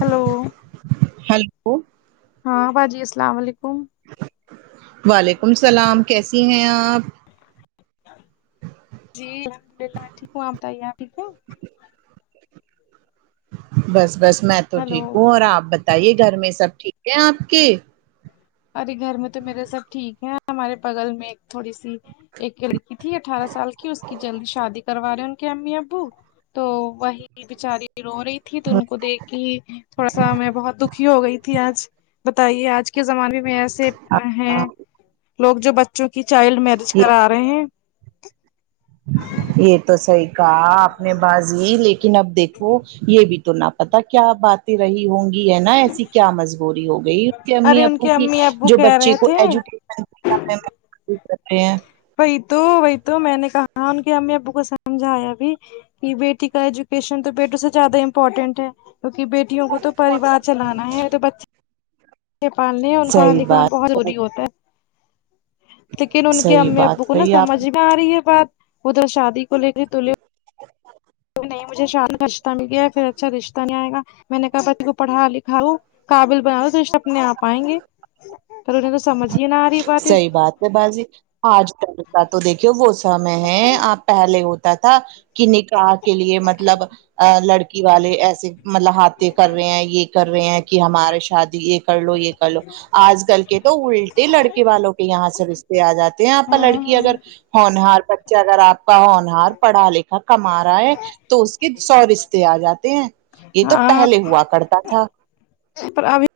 Hello hello ہاں باجی السلام و علیکم وعلیکم السلام کیسی ہیں آپ جی الحمد اللہ ٹیک ہوں آپ بتائیے آپ ٹھیک ہے ج [inaudible] بس بس میں تو ہلو ٹھیک ہوں اور آپ بتائیے گھر میں سب ٹھیک ہے آپ کے ابھی گھر میں تو میرے سب ٹھیک ہے ہمارے بگل میں تھوڑی سی ایک لڑکی تھی اٹھارہ سال کی اس کی جلدی شادی کروا رہے ان کے امی ابو تو وہی بچاری رو رہی تھی تو ان کو دیکھ کے تھوڑا سا میں بہت دکھی ہو گئی تھی آج بتائیے آج کے زمانے میں ایسے ہیں لوگ جو ب چوں کہ چائلڈ میرج یہ کرا رہے ہیں یہ تو صحیح کہا آپ نے بازی لیکن اب دیکھو یہ بھی تو نہ پتا کیا باتیں رہی ہوں گی ہے نا کیا مجبوری ہو گئی اس کے امی ارے ان ابو کے کی امی ابو جو کہہ بچے رہے کو تھے ایجوکیٹ کرتے ہیں [unintelligible] وہی تو وہی تو میں نے کہا ان کے امی ابو کو سمجھایا بھی کہ بیٹی کا ایجوکیشن تو بیٹوں سے زیادہ امپورٹینٹ ہے کیونکہ بی ٹیوں کو تو پریوار چلانا ہے تو بچے پالنے ان کو پڑھا صحیح لکھا بہت بات ضروری ہوتا ہے لیکن ان کے صحیح امی ابو بات کو نا کہی آپ سمجھ میں آ رہی ہے بات ادھر شادی کو لے کے تو لے نہیں مجھے شان رشتہ مل گیا پھر اچھا رشتہ نہیں آئے گا میں نے کہا بچی کو پڑھا لکھا لو قابل بناؤ تو رشتے اپنے آپ آئیں گے تو انہوں نے کہا سمجھیے نا صحیح بات ہے بازی آج کل کا تو دیکھیو وہ سمے ہے آپ پہلے ہوتا تھا کہ نکاح کے لیے مطلب ا لڑکی والے ایسے مطلب ہاتے کر رہے ہیں یہ کر رہے ہیں کہ ہمارے شادی یہ کر لو یہ کر لو آج کل کے تو الٹ لڑکے والوں کے یہاں سے رشتے آ جاتے ہیں یہ آپ پر ہاں لڑکی اگر ہونہار بچہ اگر آپ کا ہونہار پڑھا لکھا کما رہا ہے تو اس کے سو رشتے آ جاتے ہیں یہ ہاں تو ہاں پہلے ہوا کرتا تھا پر ابھی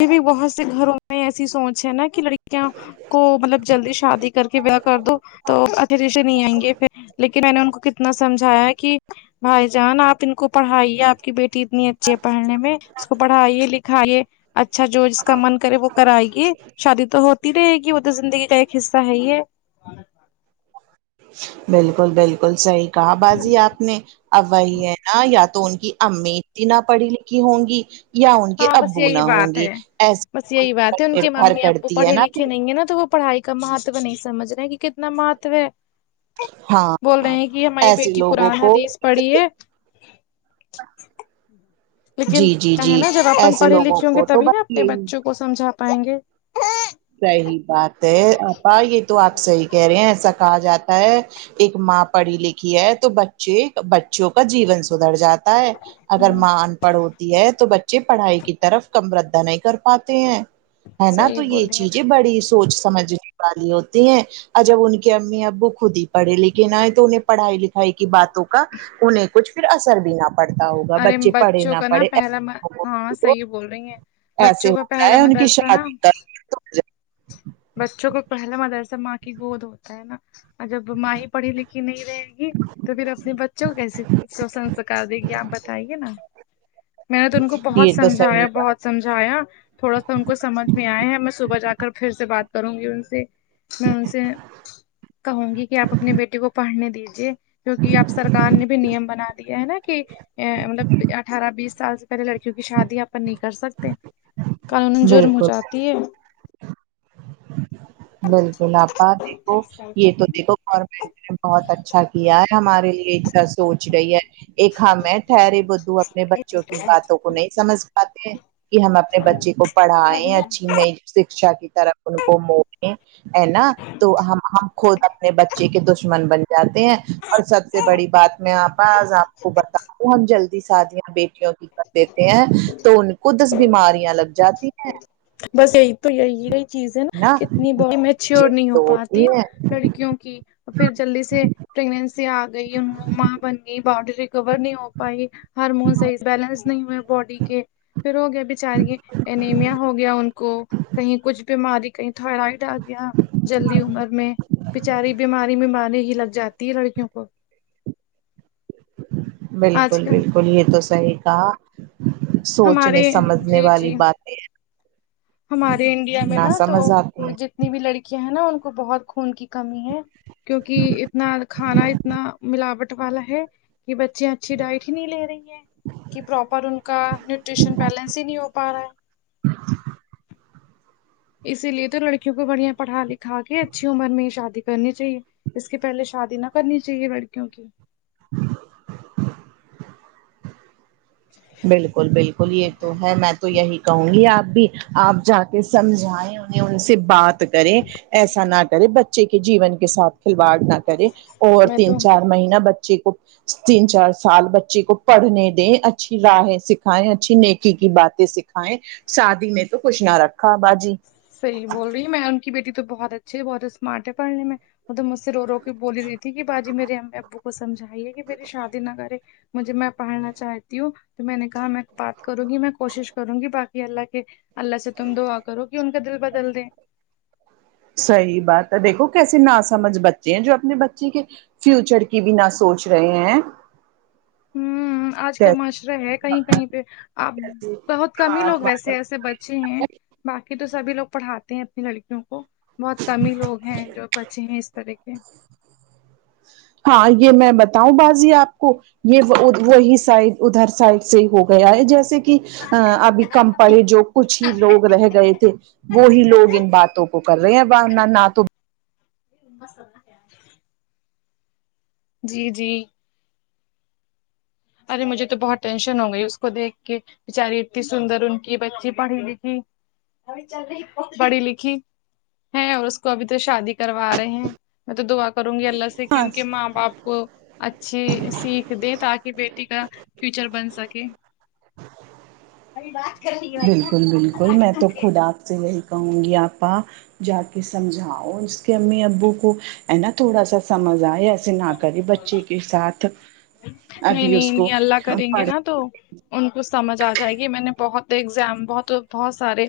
ا بھی بہت سے گھروں میں ایسی سوچ ہے نا کہ لڑکیاں کو مطلب جلدی شادی کر کے بیا کر دو تو اچھے رشتے نہیں آئیں گے پھر لیکن کہ میں نے ان کو کتنا سمجھایا کہ بھائی جان آپ ان کو پڑھائیے آپ کی بیٹی اتنی اچھی ہے پڑھنے میں اس کو پڑھائیے لکھائیے اچھا جو جس کا من کرے وہ کرائیے شادی تو ہوتی رہے گی وہ تو زندگی کا ایک حصہ ہے یہ بالکل بالکل صحیح کہاں بازی آپ نے اب وہی ہے نا یا تو ان کی امی بنا پڑھی لکھی ہوں گی یا ان کے ہاں بس ابو یہی نہ ہوں بات گے ہے بس یہی بات ہے ان ایسے کے نربھر ممی ابو کرتی ہے پڑھے نا لکھے نہیں ہیں نا تو وہ پڑھائی کا مہتو نہیں سمجھ رہے کہ کتنا مہتو ہے ہاں بول رہے ہاں، ہیں کہ ہماری ایسے بیٹی لوگوں قرآن کو حدیث پڑھی ہے لیکن جی جی چاہے جی نا جب اپن ایسے پڑھے لوگوں لکھے ہوں گے کو تو تبھی نا بس اپنے یہی بچوں کو سمجھا پائیں گے صحیح بات ہے آپا یہ تو آپ صحیح کہہ رہے ہیں ایسا کہا جاتا ہے ایک ماں پڑھی لکھی ہے تو بچے بچوں کا جیون سدھر جاتا ہے اگر ہوں ماں ان پڑھ ہوتی ہے تو بچے پڑھائی کی طرف کم ردا نہیں کر پاتے ہیں ہے نا تو صحیح بول یہ رہی ہیں چیزیں بڑی سوچ سمجھنے والی ہوتی ہیں اور جب ان کے امی ابو خود ہی پڑھے لکھے نۓ تو انہیں پڑھائی لکھ کی باتوں کا انہیں کچھ پھر اثر بھی نہ پڑ پڑھتا ہوگا ارے بچے پڑھے بچوں نہ کا نا پڑھے پہلا م... ہاں صحیح بول رہی ہیں ایسے بچوں کا ہوتا پہلا ہے ان کی مدرسہ نا شادی کا [unintelligible] بچوں کو پہلا مدرسہ ماں کی گود ہوتا ہے نا جب ماں ہی پڑھی لکھی نہیں رہے گی تو پھر اپنے بچوں کو کیسے سسنسکار دے گی آپ بتائیے نا میں نے تو ان کو بہت یہ تو صحیح سمجھایا بات بہت سمجھایا تھوڑا سا ان کو سمجھ میں آیا ہے میں صبح جا کر پھر سے بات کروں گی ان سے میں ان سے کہوں گی کہ آپ اپنے بیٹے کو پڑھنے دیجیے کیوںکہ اب سرکار نے بھی نیم بنا دیا ہے نا کہ ا مطلب اٹھارہ بیس سال سے پہلے لڑکیوں کی شادی اپن نہیں کر سکتے قانون جرم ہو بالکل جاتی ہے بالکل آپا دیکھو یہ تو دیکھو بہت اچھا کیا ہے ہمارے لیے ایک سونچ رہی ہے ایک ہم ہے ٹھہرے بدھو اپنے بچوں کی باتوں کو نہیں سمجھ ہیں کہ ہم اپنے بچے کو پڑھائے اچھی نئی شکشا کی طرف ان کو مو ہے نا تو ہم ہم خود اپنے بچے کے دشمن بنے جاتے ہیں اور سب سے بڑی بات میں آپا آپ کو بتاؤ ہم جو جلدی شادیاں بیٹیوں کی کر دیتے ہیں تو ان کو دس بیماریاں لگ جاتی ہیں بس یہی تو ہی ای رہی چیزیں نا کتنی بی میچور یہ نہیں ہو تو ہوتی پاتی ہیں لڑکیوں کی پھر جلدی سے پریگنسی آ گئی ان ماں بن گئی باڈی ریکور نہیں ہو پائی ہارمون صحیز بیلنس نہیں ہوئے باڈی کے پھر ہو گیا بیچاریے انمیا ہو گیا ان کو کہیں کچھ بیماری کہیں تھائرائڈ آ گیا جلدی عمر میں بچاری بیماری میں مار ہی لگ جا تی لڑکیوں کو آج بالکل کل بالکل یہ تو صحیح کہا سوچنے ہمارے سمجھنے جی والی جی باتیں ہیں ہمارے انڈیا میں نا تو سمجھ آتی ہیں جتنی بھی لڑکیاں ہیں نا ان کو بہت خون کی کمی ہے کیوںنکہ اتنا کھانا اتنا ملاوٹ والا ہے کہ بچے اچھی ڈائٹ ہی نہیں لے رہی ہیں کہ پراپر ان کا نیوٹریشن بیلنس ہی نہیں ہو پا رہا ہے اسی لیے تو لڑکیوں کو بڑھیا پڑھا لکھا کے اچھی عمر میں شادی کرنی چاہیے اس کی پہلے شادی نہ کرنی چاہیے لڑکیوں کی [unintelligible] بالکل بالکل یہ تو ہے میں تو یہی کہوں گی آپ بھی آپ جا کے سمجھائیں ان سے بات کرے ایسا نہ کرے بچے کے جیون کے ساتھ کھلواڑ نہ کرے اور میں تین تو چار مہینہ بچے کو تین چار سال بچے کو پڑھنے دیں اچا اچھی راہیں سکھائیں اچھی نیکی کی باتیں سکھائیں شادی میں تو کوشھ نہ رکھا باجی صحیح بول رہی میں ان کی بیٹی تو بہت اچھی ہے بہت اسمارٹ ہے پڑھنے میں مطلب مجھ سے رو رو کے بولی رہی تھی کہ باجی میرے امی ابو کو سمجھائیے کہ میری شادی نہ کرے مجھے میں پڑھنا چاہتی ہوں تو میں نے کہا میں بات کروں گی میں کوشش کروں گی باقی اللہ کے اللہ سے تم دعا کرو کہ ان کا دل بدل دیں صحیح بات ہے دیکھو کیسے نا سمجھ بچے ہیں جو اپنے بچے کے فیوچر کی بھی نہ سوچ رہے ہیں ہوں آج کا کیسے معاشرہ ہے کہیں کہیں پہ آ کیسے بہت کم ہی دماغ لوگ ویسے والے۔ ایسے بچے ہیں باقی تو سبھی لوگ پڑھاتے ہیں اپنی لڑکیوں کو بہت کم ہی لوگ ہیں جو بچے ہیں اس طرح کے کے ہاں یہ میں بتاؤں بازی آپ کو یہ وہی سائڈ ادھر سائڈ سے ہو گیا ہے جیسے کہ کہ ا ابھی کم پڑھے جو کچھ ہی لوگ رہ گئے تھے وہی لوگ ان باتوں کو کر رہے ہیں نہ تو [unintelligible] جی جی ارے مجھے تو بہت ٹینشن ہو گئی اس کو دیکھ کے بچاری اتنی سندر ان کی بچی پڑھی لکھی پڑھی لکھی ہیں اور اس کو ابھی تو شادی کروا رہے ہیں میں تو دعا کروں گی اللہ سے کہ ہاں ان کے ماں باپ کو اچھی سیکھ دے تاکہ بیٹ ی کا فیوچر بن سکے اے بات کر رہی ہے بھیا بالکل بالکل آئی میں تم تو کہ خود آپ سے یہی کہوں گی آپا جا کے سمجھاؤ اس کے امی ابو کو ہے نا تھوڑا سا سمجھ آئے ایسے نہ کرے بچی کے ساتھ نہیں ابھی نہیں اس کو نہیں اللہ کریں گے پڑھ نا تو ان کو سمجھ آ جائے گی میں نے بہت ایگزام بہت بہت سارے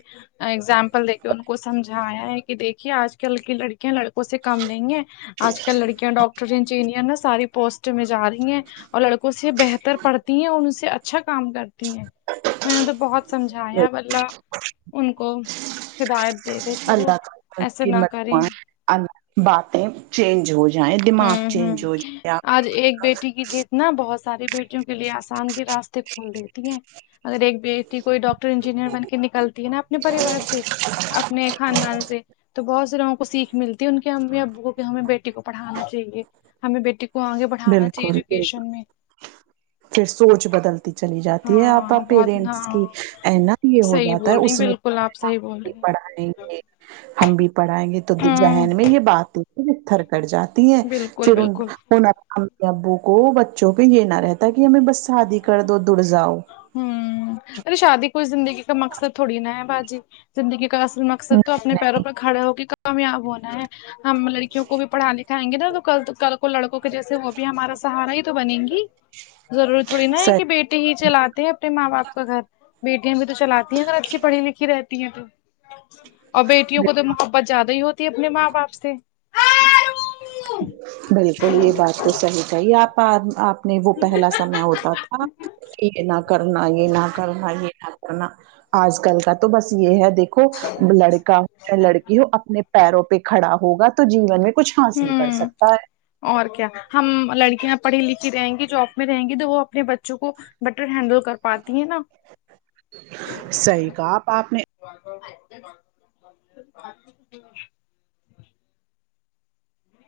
اگزامپل دے کے ان کو سمجھایا ہے کہ دیکھیے آج کل کی لڑکیاں لڑکوں سے کم نہیں ہے آج کل لڑکیاں ڈاکٹر انجینئر نہ ساری پوسٹ میں جا رہی ہیں اور لڑکوں سے بہتر پڑھتی ہیں اور ان سے اچھا کام کرتی ہیں میں نے تو بہت سمجھایا اب اللہ ان کو ہدایت دے دے کہ وہ اللہ کا ایسے نہ کریں متوان باتیں چینج ہو جائیں دماغ ہوں چینج ہو جائے آپ نہ بہت ساری بیٹیوں کے لیے آسان کے راستے کھول دیتی ہیں اگر ایک بیٹی کوئی ڈاکٹر انجینئر بن کے نکلتی ہے نا اپنے پریوار سے اپنے خاندان سے تو بہت سے لوگوں کو سیکھ ملتی ان کے امی ابو کو کہ ہمیں بیٹی کو پڑھانا چاہیے ہمیں بیٹی کو کو آگے بڑھانا چاہیے بالکل بالکل ایجوکیشن میں پھر سوچ بدلتی چلی جاتی ہے آپا ہاں بہت پیرنٹس ہاں کی انت یہ ہو جاتا ہے اس نے کل آپ صحیح بول رہے پڑھائیں ہیں گے ہم بھی پڑھائیں گے تو ہوں ذہن میں یہ بات ہے پ تھر کٹ جاتی ہیں بالکل پھر ان بالکل ان امی ابو کو بچوں کو یہ نہ رہتا کہ ہمیں بس شادی کر دو دڑ جاؤ ہوں ارے شادی کوئی زندگی کا مقصد تھوڑی نہا ہے باجی زندگی کا اصل مقصد تو نہیں اپنے پیروں نہیں پر کھڑے ہو کے کامیاب ہونا ہے ہم لڑکیوں کو بھی پڑھا لکھائیں گے نا تو کل کل وہ لڑکوں کے جیسے وہ بھی ہمارا سہارا ہی تو بنے گی ضرورت صحیح بیٹے ہی چلاتے ہیں اپنے ماں باپ کا گھر بیٹیاں بھی تو چلاتی ہیں اگر اچھی پڑھی لکھی رہتی ہیں تو اور بیٹیوں کو تو محبت زیادہ ہی ہوتی ہے اپنے ماں باپ سے بالکل یہ بات تو صحیح کہیں آپا آپ اپنے وہ پہلا سمے ہوتا تھا کہ یہ نہ کرنا یہ نہ کرنا یہ نہ کرنا آج کل کا تو بس یہ ہے دیکھو لڑکا چاہے لڑکی ہو اپنے پیروں پہ کھڑا ہوگا تو جیون میں کچھ حاصل کر ہوں سکتا ہے اور کیا ہم لڑکیاں پڑھی لکھی رہیں گی جاب میں رہیں گی تو وہ اپنے بچوں کو بٹر ہینڈل کر پاتی ہیں نا صحیح کہا آپ آپ نے [unintelligible]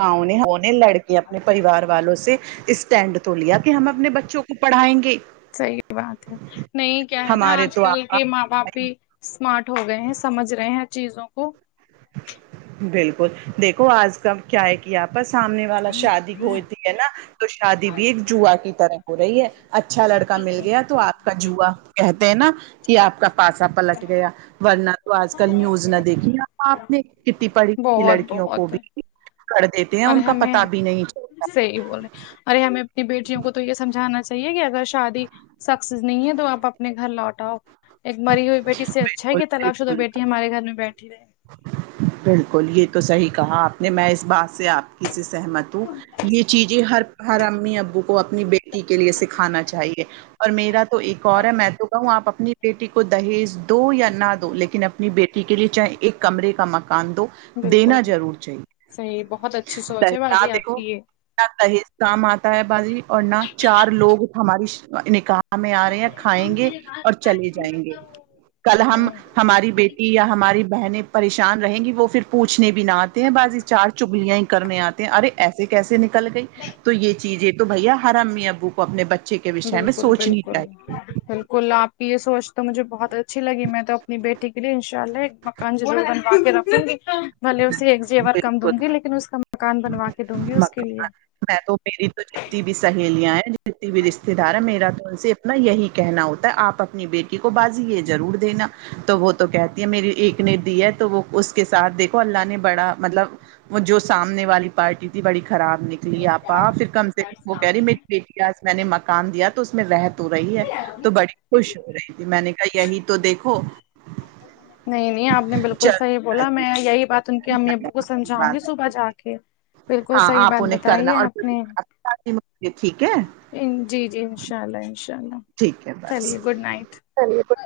ہاں انے انے لڑک اپنے پریوار والوں سے اسٹینڈ تو لیا کہ ہم اپنے بچوں کو پڑھائیں گے صحیح بات ہے نہیں کیا ہے نا ہمارے آج تو کل کے ماں آپا باپ بھی اسمارٹ ہو گئے ہیں سمجھ رہے ہیں چیزوں کو بالکل دیکھو آج کل کیا ہے کہ آ پا سامنے والا شادی ہوے ٹھیک ہے نا تو شادی بھی ایک جوہ کی طرح ہو رہی ہے اچھا لڑکا مل گیا تو آپ کا جوہ کہتے ہیں نا کہ آپ کا پاسا پلٹ گیا ورنہ تو آج کل نیوز نہ دیکھی اپ نے کتی پڑھی لکھی بہت لڑکیوں کو بہت بھی کر دیتے ہیں اور ان کا ہمیں پتا بھی نہیں چل صحیح بول رہے ہیں ارے ہمیں اپنی بیٹیوں کو تو یہ سمجھانا چا حی ہے کہ اگر شادی سکسیز نہیں ہے تو آپ اپنے گھر لوٹ آو ایک مری ہوئی بیٹی سے اچھا ہے بالکل کہ طلاق شدہ بالکل بیٹی ہمارے گھر میں بیٹھی رہے بالکل یہ تو صحیح کہا آپ نے میں اس بات سے سے آپ کی سے سہمت ہوں یہ چیزیں ہر ہر امی ابو کو اپنی بیٹی کے لیے سکھانا چاہیے اور میرا تو ایک اور ہے میں تو کہوں آپ اپنی بیٹی کو دہیج دو یا نہ دو لیکن اپنی بیٹی کے لیے چاہے ایک کمرے کا مکان دو بالکل دینا ضرور چاہیے صحیح بہت اچھی سوچ ہے دہ باجی آپ دیکھو کی یہ نہ دہیج کام آتا ہے باجی اور نہ چار لوگ ہماری شا نکاح میں آ رہے ہیں کھائیں گے اور چلے جائیں گے کل ہم یہ ہماری بیٹی یا ہماری بہنیں پریشان رہیں گی وہ پھر پوچھنے بھی نہ آتے ہیں باجی چار چگلیاں ہی کرنے آتے ہیں ارے ایسے کیسے ن کل گئی تو یہ چیزیں تو بھیا ہر امی ابو کو اپنے بچے کے وشے میں بالکل سوچنی بالکل چاہیے بالکل آپ یہ سوچ تو مجھے بہت اچھی لگی میں تو اپنی بیٹی کے لیے ان شاء اللہ ایک مکان ضرور بنوا کے رکھوں گی بھلے اسے ایک زیور کم دوں بالکل گی لیکن اس کا مکان بنوا کے دوں گی اس کے لیے مکان میں تو میری تو جتنی بھی سہیلیاں ہیں جتنی بھی رشتے دار ہے میرا تو ان سے یہی کہنا ہوتا ہے آپ اپنی بیٹی کو باجی یہ ضرور دینا تو وہ تو کہتے میری ایک نے دی ہے تو وہ اس کے ساتھ دیکھو اللہ نے بڑا مطلب وہ جو سامنے والی پارٹی تھی بڑی خراب نک لی آپا پھر کم سے کم وہ کہہ رہی میری بیٹی آج میں نے مکان دیا تو اس میں رہ تو رہی ہے تو بڑی خوش ہو رہی تھی میں نے کہا یہی تو دیکھو [unintelligible] نہیں نہیں آپ نے بالکل صحیح چلو بولا میں یہی بات ان کے امی ابو کو سمجھاؤں گی صبح بات جا کے بالکل ہاں صحیح آپ بات انہیں بتائی کرنا ہے اور آپ نے ٹھیک ہے جی جی انشاء اللہ انشاء اللہ ٹھیک ہے بس چلیے گڈ نائٹ چلیے گڈ